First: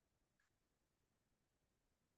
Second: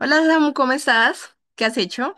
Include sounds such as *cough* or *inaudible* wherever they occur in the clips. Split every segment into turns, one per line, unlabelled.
Hola Samu, ¿cómo estás? ¿Qué has hecho?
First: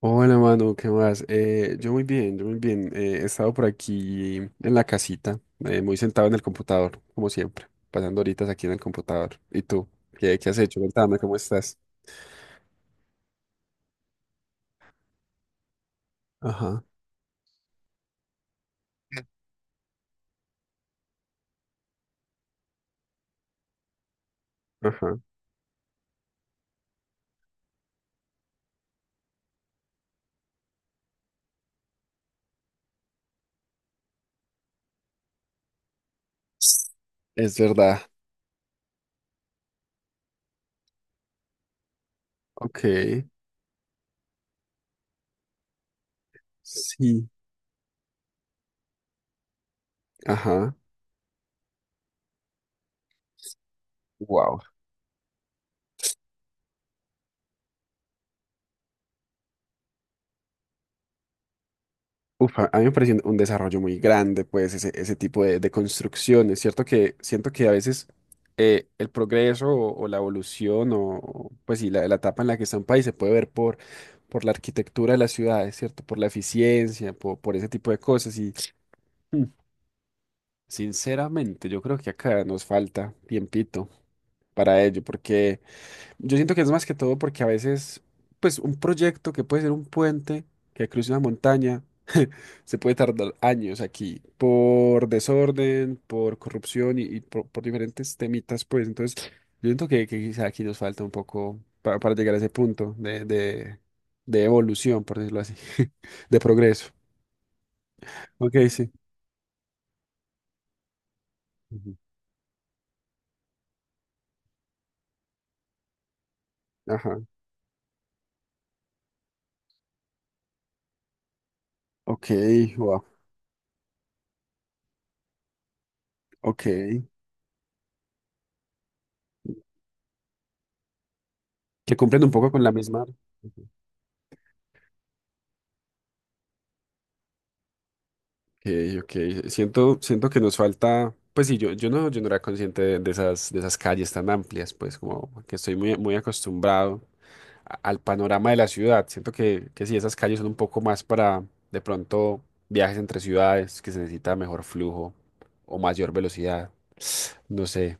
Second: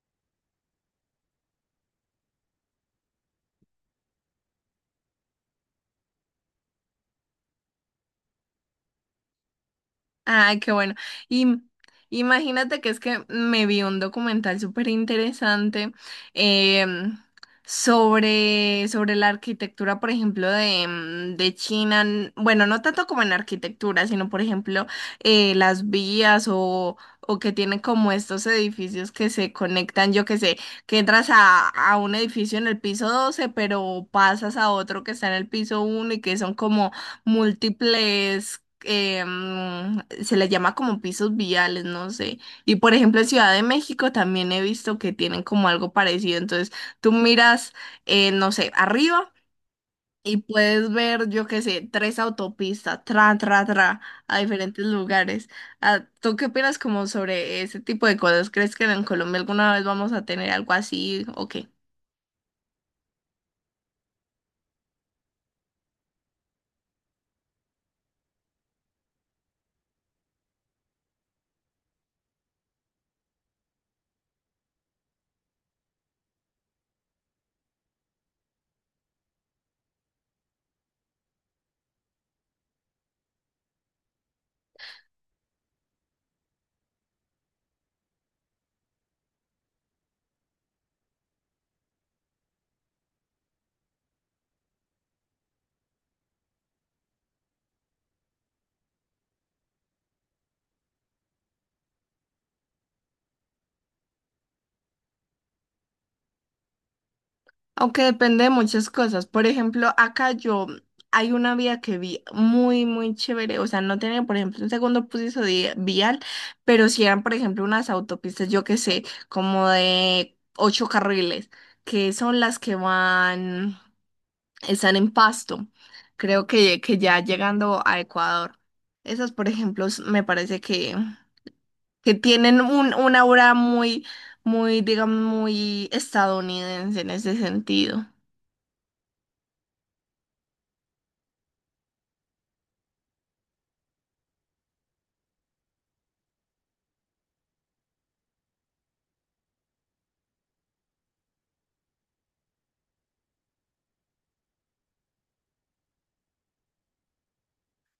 Hola, mano, ¿qué más? Yo muy bien, yo muy bien. He estado por aquí en la casita, muy sentado en el computador, como siempre, pasando horitas aquí en el computador. ¿Y tú? ¿Qué has
Ay, qué
hecho?
bueno.
Cuéntame, ¿cómo
Y m-
estás?
Imagínate que es que me vi un documental súper interesante
Ajá,
em, sobre la arquitectura, por ejemplo, de China. Bueno, no tanto como en arquitectura, sino, por ejemplo,
ajá.
las vías o que tienen como estos edificios que se conectan, yo que sé, que entras a un edificio en el piso 12, pero pasas a otro que está en el piso 1 y que son como
Es verdad.
múltiples se les llama como pisos viales, no sé. Y
OK,
por ejemplo, en Ciudad de México también he visto que tienen como algo parecido. Entonces, tú
sí,
miras, no sé, arriba y
ajá.
puedes ver, yo qué sé, tres autopistas, a
Wow.
diferentes lugares. Ah, ¿tú qué opinas como sobre ese tipo de cosas? ¿Crees que en Colombia alguna vez vamos a tener algo así o qué?
Uf, a mí me parece un desarrollo muy grande, pues, ese tipo de construcciones. Es cierto que siento que a veces el progreso o la evolución o, pues, sí, la etapa en la que está un país se puede ver por la arquitectura de las ciudades, ¿cierto? Por la eficiencia, por ese tipo de cosas. Y mm, sinceramente, yo creo que acá nos falta tiempito para ello, porque... Yo siento que es más que todo porque a veces, pues un proyecto que puede ser un puente que cruce una montaña, *laughs* se puede tardar años aquí por desorden, por corrupción y por diferentes temitas, pues. Entonces, yo siento que quizá aquí nos falta un poco para llegar a ese punto de evolución, por decirlo así, *laughs* de progreso.
Aunque depende de
OK,
muchas
sí.
cosas. Por ejemplo, acá yo hay una vía
Ujú.
que vi muy, muy chévere. O sea, no tenía, por ejemplo, un segundo piso vial, pero si
Ajá.
eran, por ejemplo, unas autopistas, yo qué sé, como de ocho carriles, que
OK,
son las que
wow.
van, están en Pasto. Creo
OK.
que ya llegando a Ecuador. Esas, por ejemplo, me parece
Que
que
cumplen un poco
tienen
con la
un,
misma.
una aura muy, muy, digamos, muy estadounidense en ese sentido.
OK. OK. Siento que nos falta, pues sí, yo no era consciente de esas calles tan amplias, pues como que estoy muy, muy acostumbrado al panorama de la ciudad. Siento que sí, esas calles son un poco más para de pronto viajes entre ciudades, que se necesita mejor flujo o mayor velocidad. *sniffs* No sé.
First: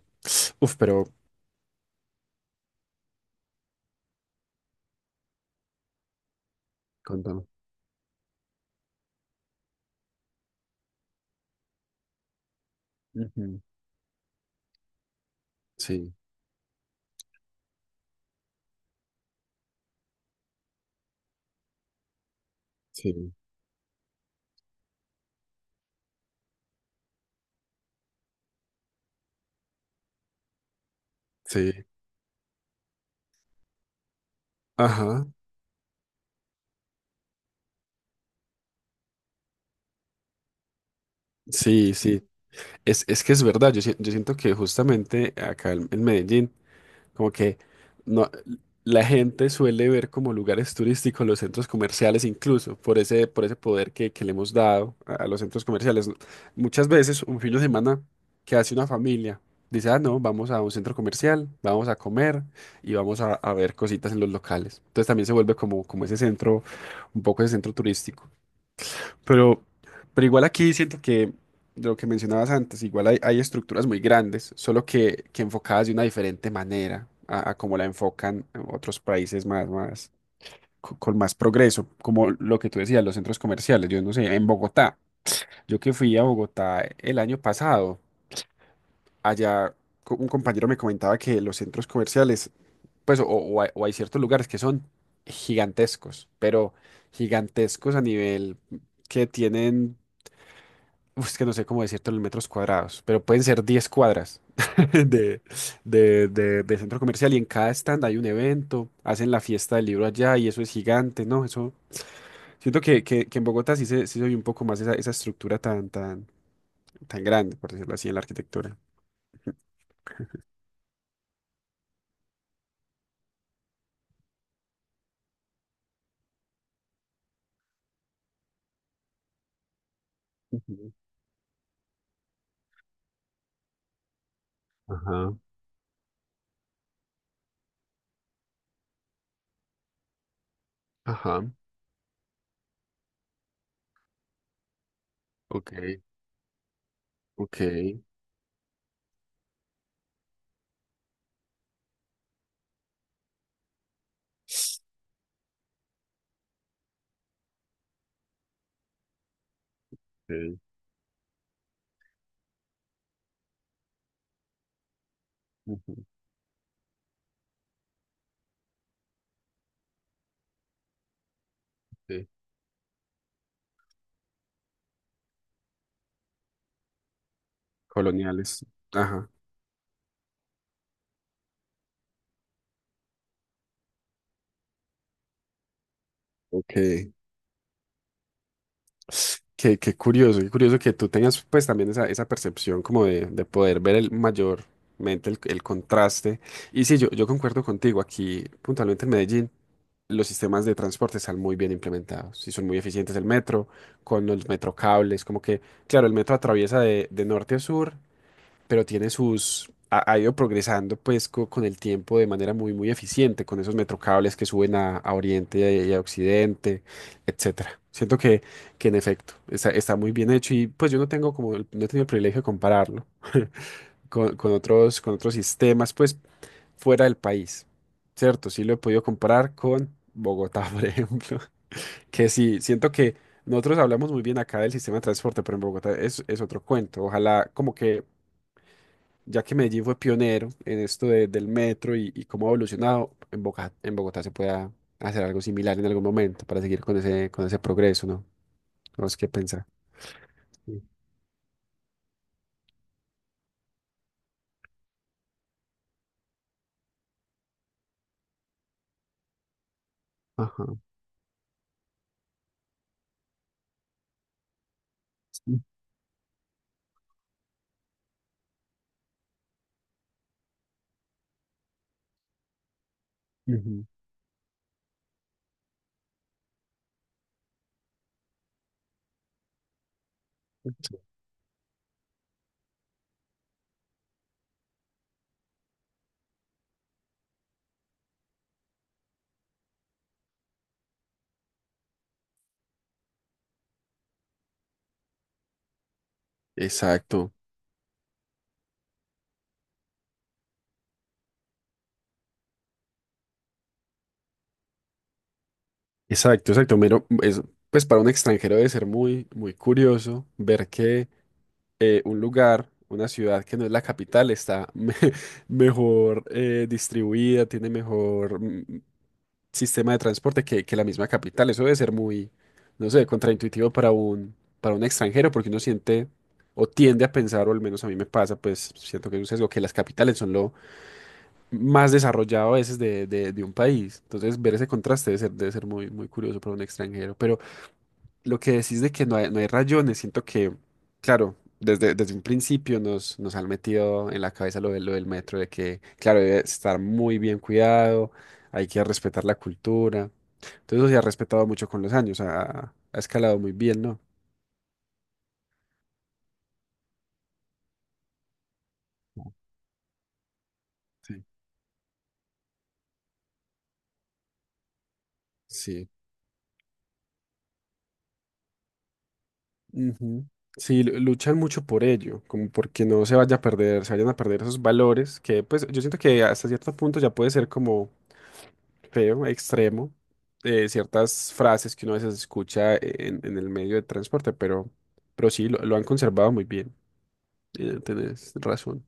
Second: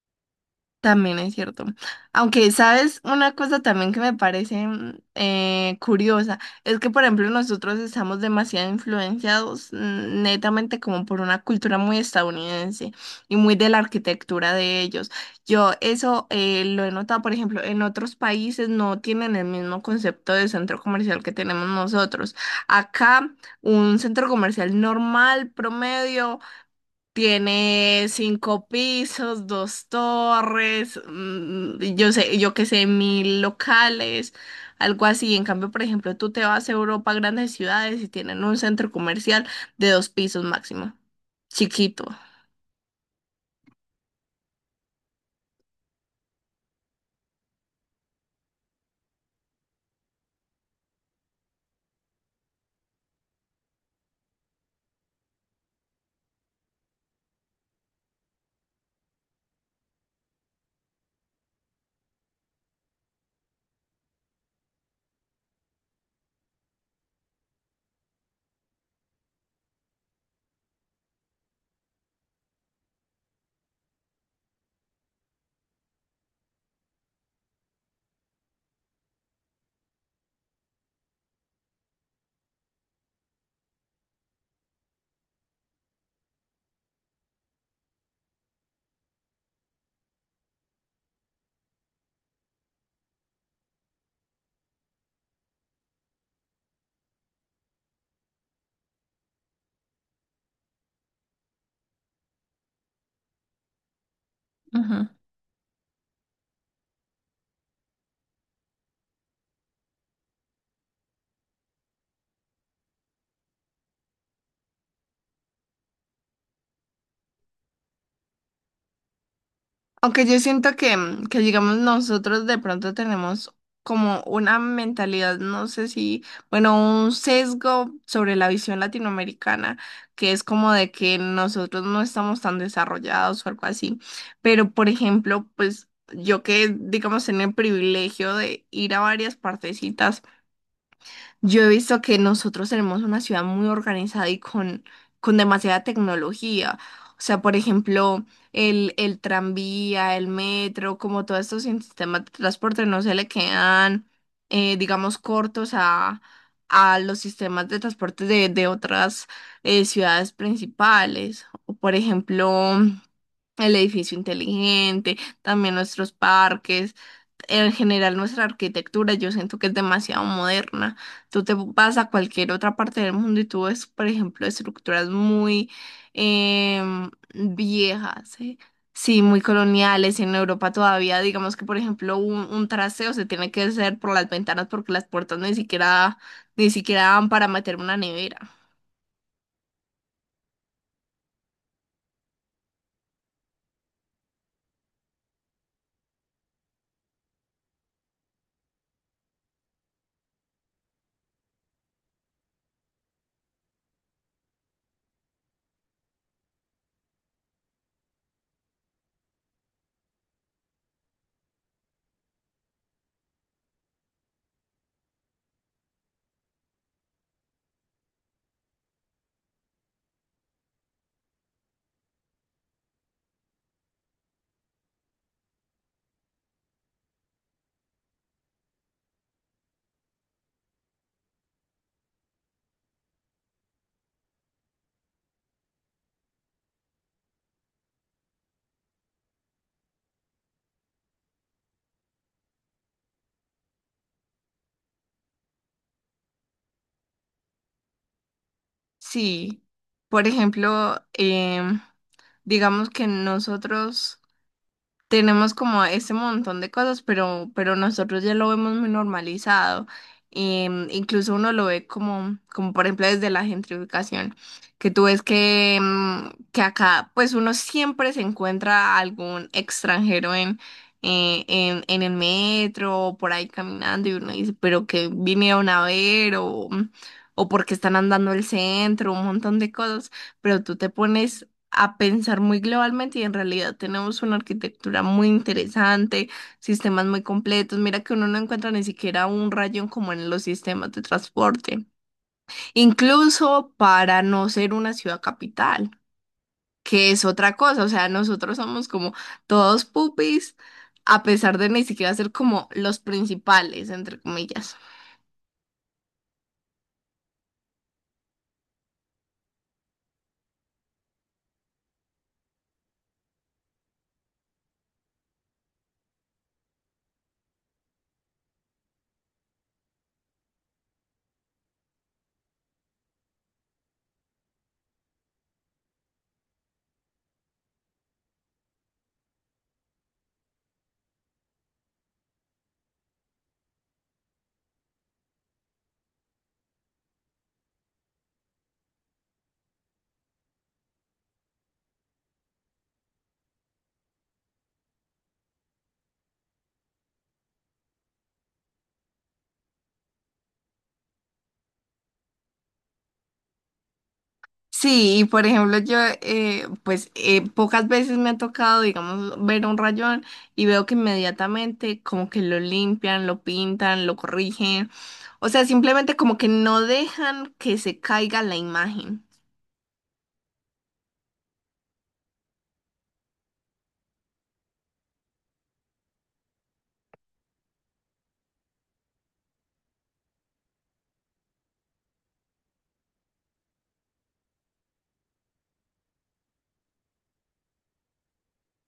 Uf, pero
También es cierto. Aunque, ¿sabes? Una cosa también que me parece curiosa es que, por ejemplo,
contame.
nosotros estamos demasiado influenciados netamente como por una cultura muy estadounidense y muy
Ujú.
de la arquitectura de ellos. Yo
Sí,
eso lo he notado, por ejemplo, en otros países no tienen el mismo concepto de centro comercial que tenemos nosotros. Acá,
sí,
un centro comercial normal, promedio. Tiene cinco pisos, dos torres,
sí.
yo qué sé, mil locales, algo
Ajá.
así. En cambio, por ejemplo, tú te vas a Europa, grandes ciudades y tienen un centro comercial de dos pisos máximo,
Sí,
chiquito.
sí. Es que es verdad. Yo, si- yo siento que justamente acá en Medellín. Como que no, la gente suele ver como lugares turísticos los centros comerciales, incluso por ese poder que le hemos dado a los centros comerciales. Muchas veces un fin de semana que hace una familia dice, ah, no, vamos a un centro comercial, vamos a comer y vamos a ver cositas en los locales. Entonces también se vuelve como ese centro, un poco ese centro turístico. Pero, pero igual aquí siento que de lo que mencionabas antes, igual hay estructuras muy grandes, solo que enfocadas de una diferente manera a como la enfocan en otros países más, más, con más progreso, como lo que tú decías, los centros comerciales. Yo no sé, en Bogotá, yo que fui a Bogotá el año pasado, allá un compañero me comentaba que los centros comerciales, pues, o hay ciertos lugares que son gigantescos, pero gigantescos a nivel que tienen. Uf, es que no sé cómo decírtelo en metros cuadrados, pero pueden ser 10 cuadras *laughs* de, de centro comercial y en cada stand hay un evento, hacen la fiesta del libro allá y eso es gigante, ¿no? Eso, siento que en Bogotá sí se oye un poco más esa estructura tan, tan, tan grande, por decirlo así, en la arquitectura.
Aunque yo siento que, digamos, nosotros de pronto tenemos como una mentalidad, no sé si, bueno, un sesgo sobre la visión latinoamericana, que es como de
Ujú.
que nosotros no estamos tan desarrollados o algo así. Pero, por
Ajá,
ejemplo, pues yo que, digamos, en el privilegio de ir a varias partecitas
ajá,
yo he visto que nosotros tenemos una ciudad muy organizada y con
OK,
demasiada tecnología. O sea, por
OK,
ejemplo, el tranvía, el metro, como todos estos sistemas de transporte no se le quedan, digamos, cortos a los sistemas de transporte de otras ciudades
OK,
principales. O, por ejemplo, el edificio inteligente, también
ujú,
nuestros parques, en general nuestra arquitectura, yo siento que es demasiado moderna. Tú te vas a
sí,
cualquier otra parte del mundo y tú ves, por ejemplo, estructuras muy viejas, sí.
coloniales.
Sí,
Ajá.
muy coloniales. En Europa todavía, digamos que, por ejemplo, un trasteo se tiene que hacer por las ventanas porque las puertas ni siquiera
OK.
dan para meter una nevera.
Qué curioso, qué curioso que tú tengas pues también esa percepción como de poder ver el mayormente el contraste. Y sí, yo concuerdo contigo, aquí puntualmente en Medellín los sistemas de transporte están muy bien implementados y son muy eficientes el metro, con los metrocables, como que, claro, el metro atraviesa de norte a sur pero tiene sus, ha ido progresando pues con el tiempo de manera muy, muy eficiente, con esos metrocables que suben a Oriente y a Occidente, etcétera. Siento que en efecto está muy bien hecho y pues yo no tengo como, no he tenido el privilegio de compararlo *laughs* con otros sistemas pues fuera del país, ¿cierto? Sí lo he podido comparar con Bogotá, *laughs* por ejemplo, que sí, siento que... Nosotros hablamos muy bien acá del sistema de transporte, pero en Bogotá es otro cuento. Ojalá como que ya que Medellín fue pionero en esto del metro y cómo ha evolucionado, en Bogotá se pueda hacer algo similar en algún momento para seguir con ese progreso, ¿no? Tenemos que
Sí,
pensar.
por
Sí.
ejemplo, digamos que nosotros tenemos como ese montón de cosas, pero nosotros ya lo vemos muy normalizado.
Ajá.
Incluso uno lo ve como, como por ejemplo desde la gentrificación, que tú ves
Sí.
que, que acá pues uno siempre se encuentra algún extranjero en el metro o por ahí
Ujú.
caminando y uno dice, pero que vinieron a ver o porque están andando el centro, un montón de cosas, pero tú te pones a pensar muy globalmente y en realidad tenemos una arquitectura muy interesante, sistemas muy completos. Mira que uno no encuentra ni siquiera un rayón como en los sistemas de transporte, incluso para no ser una ciudad capital, que es
Exacto,
otra cosa. O sea, nosotros somos como todos pupis, a pesar de ni siquiera ser como los principales, entre comillas.
exacto, exacto. Mero, es, pues para un extranjero debe ser muy, muy curioso ver que un lugar, una ciudad que no es la capital está *laughs* mejor distribuida, tiene mejor, sistema de transporte que la misma capital. Eso debe ser muy, no sé, contraintuitivo para un extranjero, porque uno siente o tiende a pensar, o al menos a mí me pasa, pues siento que es un sesgo, que las capitales son lo, más desarrollado a veces de un país. Entonces, ver ese contraste debe ser muy, muy curioso para un extranjero. Pero lo que decís de que no hay rayones, siento que, claro, desde un principio nos han metido en la cabeza lo del metro, de que, claro, debe estar muy bien cuidado, hay que respetar la cultura. Entonces, eso se ha respetado mucho con los años, ha escalado muy bien, ¿no?
Sí, y por ejemplo, yo, pues pocas veces me ha tocado, digamos, ver un rayón y veo que
Sí.
inmediatamente como que lo limpian, lo pintan, lo corrigen. O sea,
Sí.
simplemente como que no dejan que se caiga la imagen.
Ujú. Sí, luchan mucho por ello, como porque no se vaya a perder, se vayan a perder esos valores que pues yo siento que hasta cierto punto ya puede ser como feo, extremo, ciertas frases que uno a veces escucha en el medio de transporte, pero sí, lo han conservado muy bien, tenés razón.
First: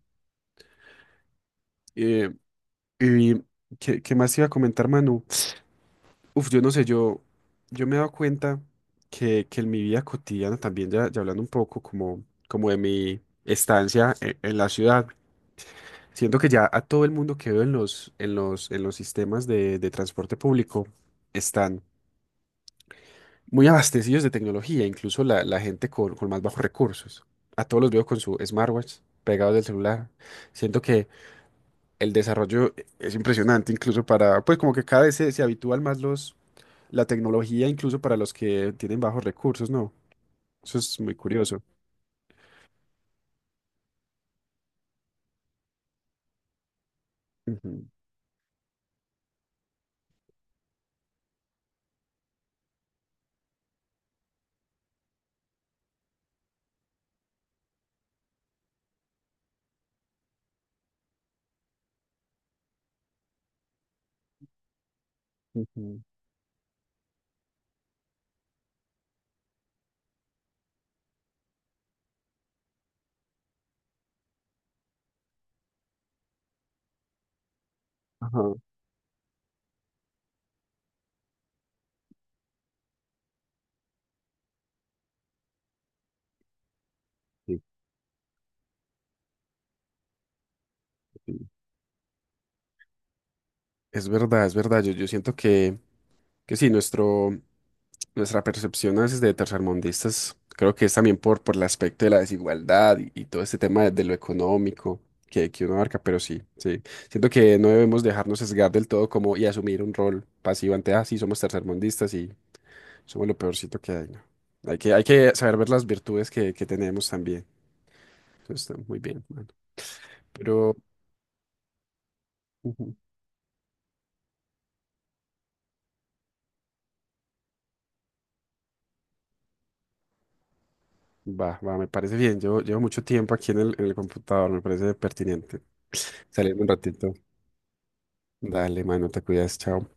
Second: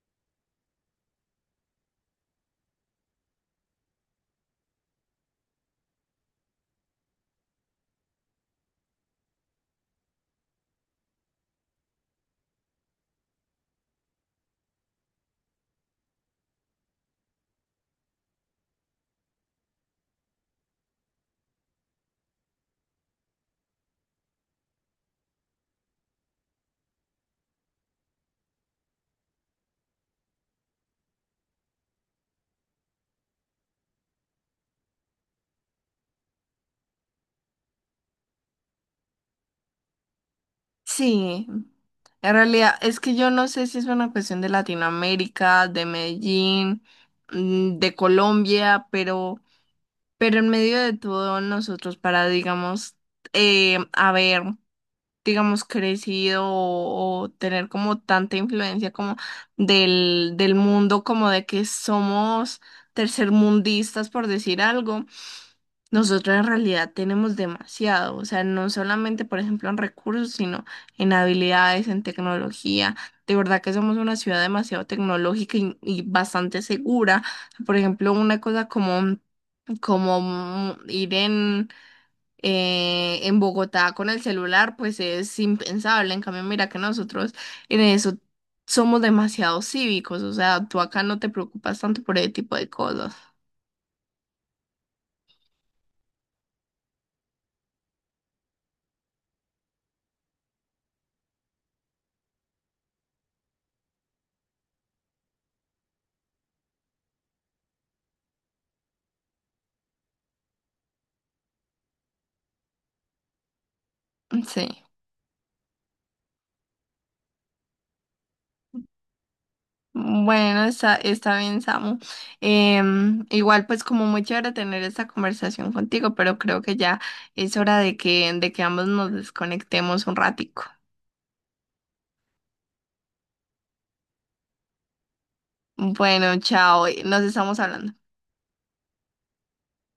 Eh, y ¿qué más iba a comentar, Manu? Uf, yo no sé, yo me he dado cuenta que en mi vida cotidiana también, ya hablando un poco como de mi estancia en, la ciudad, siento que ya a todo el mundo que veo en los sistemas de transporte público están muy abastecidos de tecnología, incluso la gente con más bajos recursos. A todos los veo con su smartwatch pegados del celular. Siento que el desarrollo es impresionante, incluso para, pues como que cada vez se habitúan más los la tecnología incluso para los que tienen bajos recursos, ¿no? Eso es muy
Sí,
curioso.
en realidad es que yo no sé si es una cuestión de Latinoamérica, de Medellín,
Ujú,
de Colombia, pero en medio de todo nosotros para, digamos, a ver, digamos, crecido o tener como tanta influencia como del mundo, como de que somos tercermundistas, por decir algo,
ujú.
nosotros en realidad tenemos demasiado, o sea, no solamente, por ejemplo, en recursos, sino en habilidades, en tecnología. De verdad que somos una ciudad demasiado tecnológica y bastante segura. Por ejemplo, una
Ajá.
cosa como, como ir en Bogotá con el celular, pues es impensable. En cambio, mira que nosotros
Sí,
en eso somos demasiado cívicos, o sea, tú acá no te
sí.
preocupas tanto por ese tipo de cosas.
Es verdad, es verdad. Yo siento que sí, nuestro, nuestra percepción a veces de tercermundistas, creo que es también por el aspecto de la desigualdad y todo este tema de lo económico que uno abarca, pero sí, sí. Siento que no debemos dejarnos sesgar del todo como y asumir un rol pasivo ante, ah, sí, somos tercermundistas. Somos lo peorcito que hay, ¿no?
Sí.
Hay que saber ver las virtudes que tenemos también. Eso está muy bien, mano.
Bueno,
Pero
está bien, Samu.
ujú,
Igual, pues como muy chévere tener esta conversación contigo, pero creo que ya es hora de que ambos nos desconectemos un ratico.
va, va, me parece bien. Yo llevo mucho tiempo aquí en el computador, me parece pertinente. *laughs*
Bueno,
Salir un
chao,
ratito.
nos estamos hablando.
Dale, mano, te cuidas, chao.